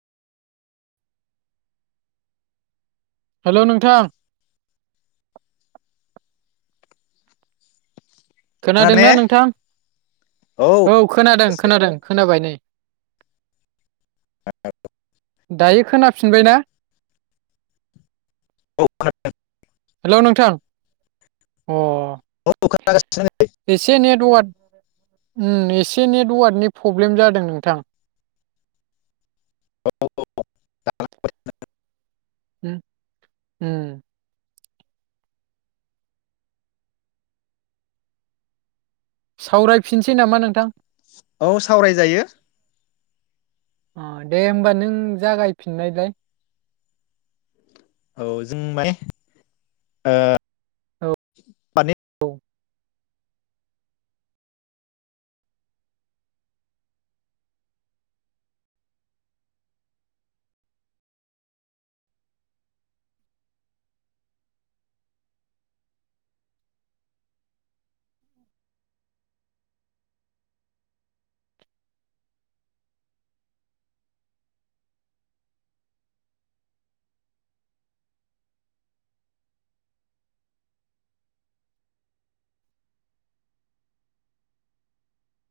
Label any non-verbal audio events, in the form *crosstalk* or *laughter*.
Hello नोंथां खोनादों खोनादोंना ने? नोंथां औ खोनादों खोनादों खोनाबाय नै आ *unintelligible* दायो खोनाफिनबाय ना औ हेलौ नोंथां अ *inaudible* एसे एनैआ दवाद उम एस बे नेटवादनि पब्लेम जादों नोंथां *unintelligible* उम हम सावरायफिनसै नामा नोंथां औ सावरायजायो अ दे होमबा नों जागायफिननायलाय औ जों माने ओ औ मानि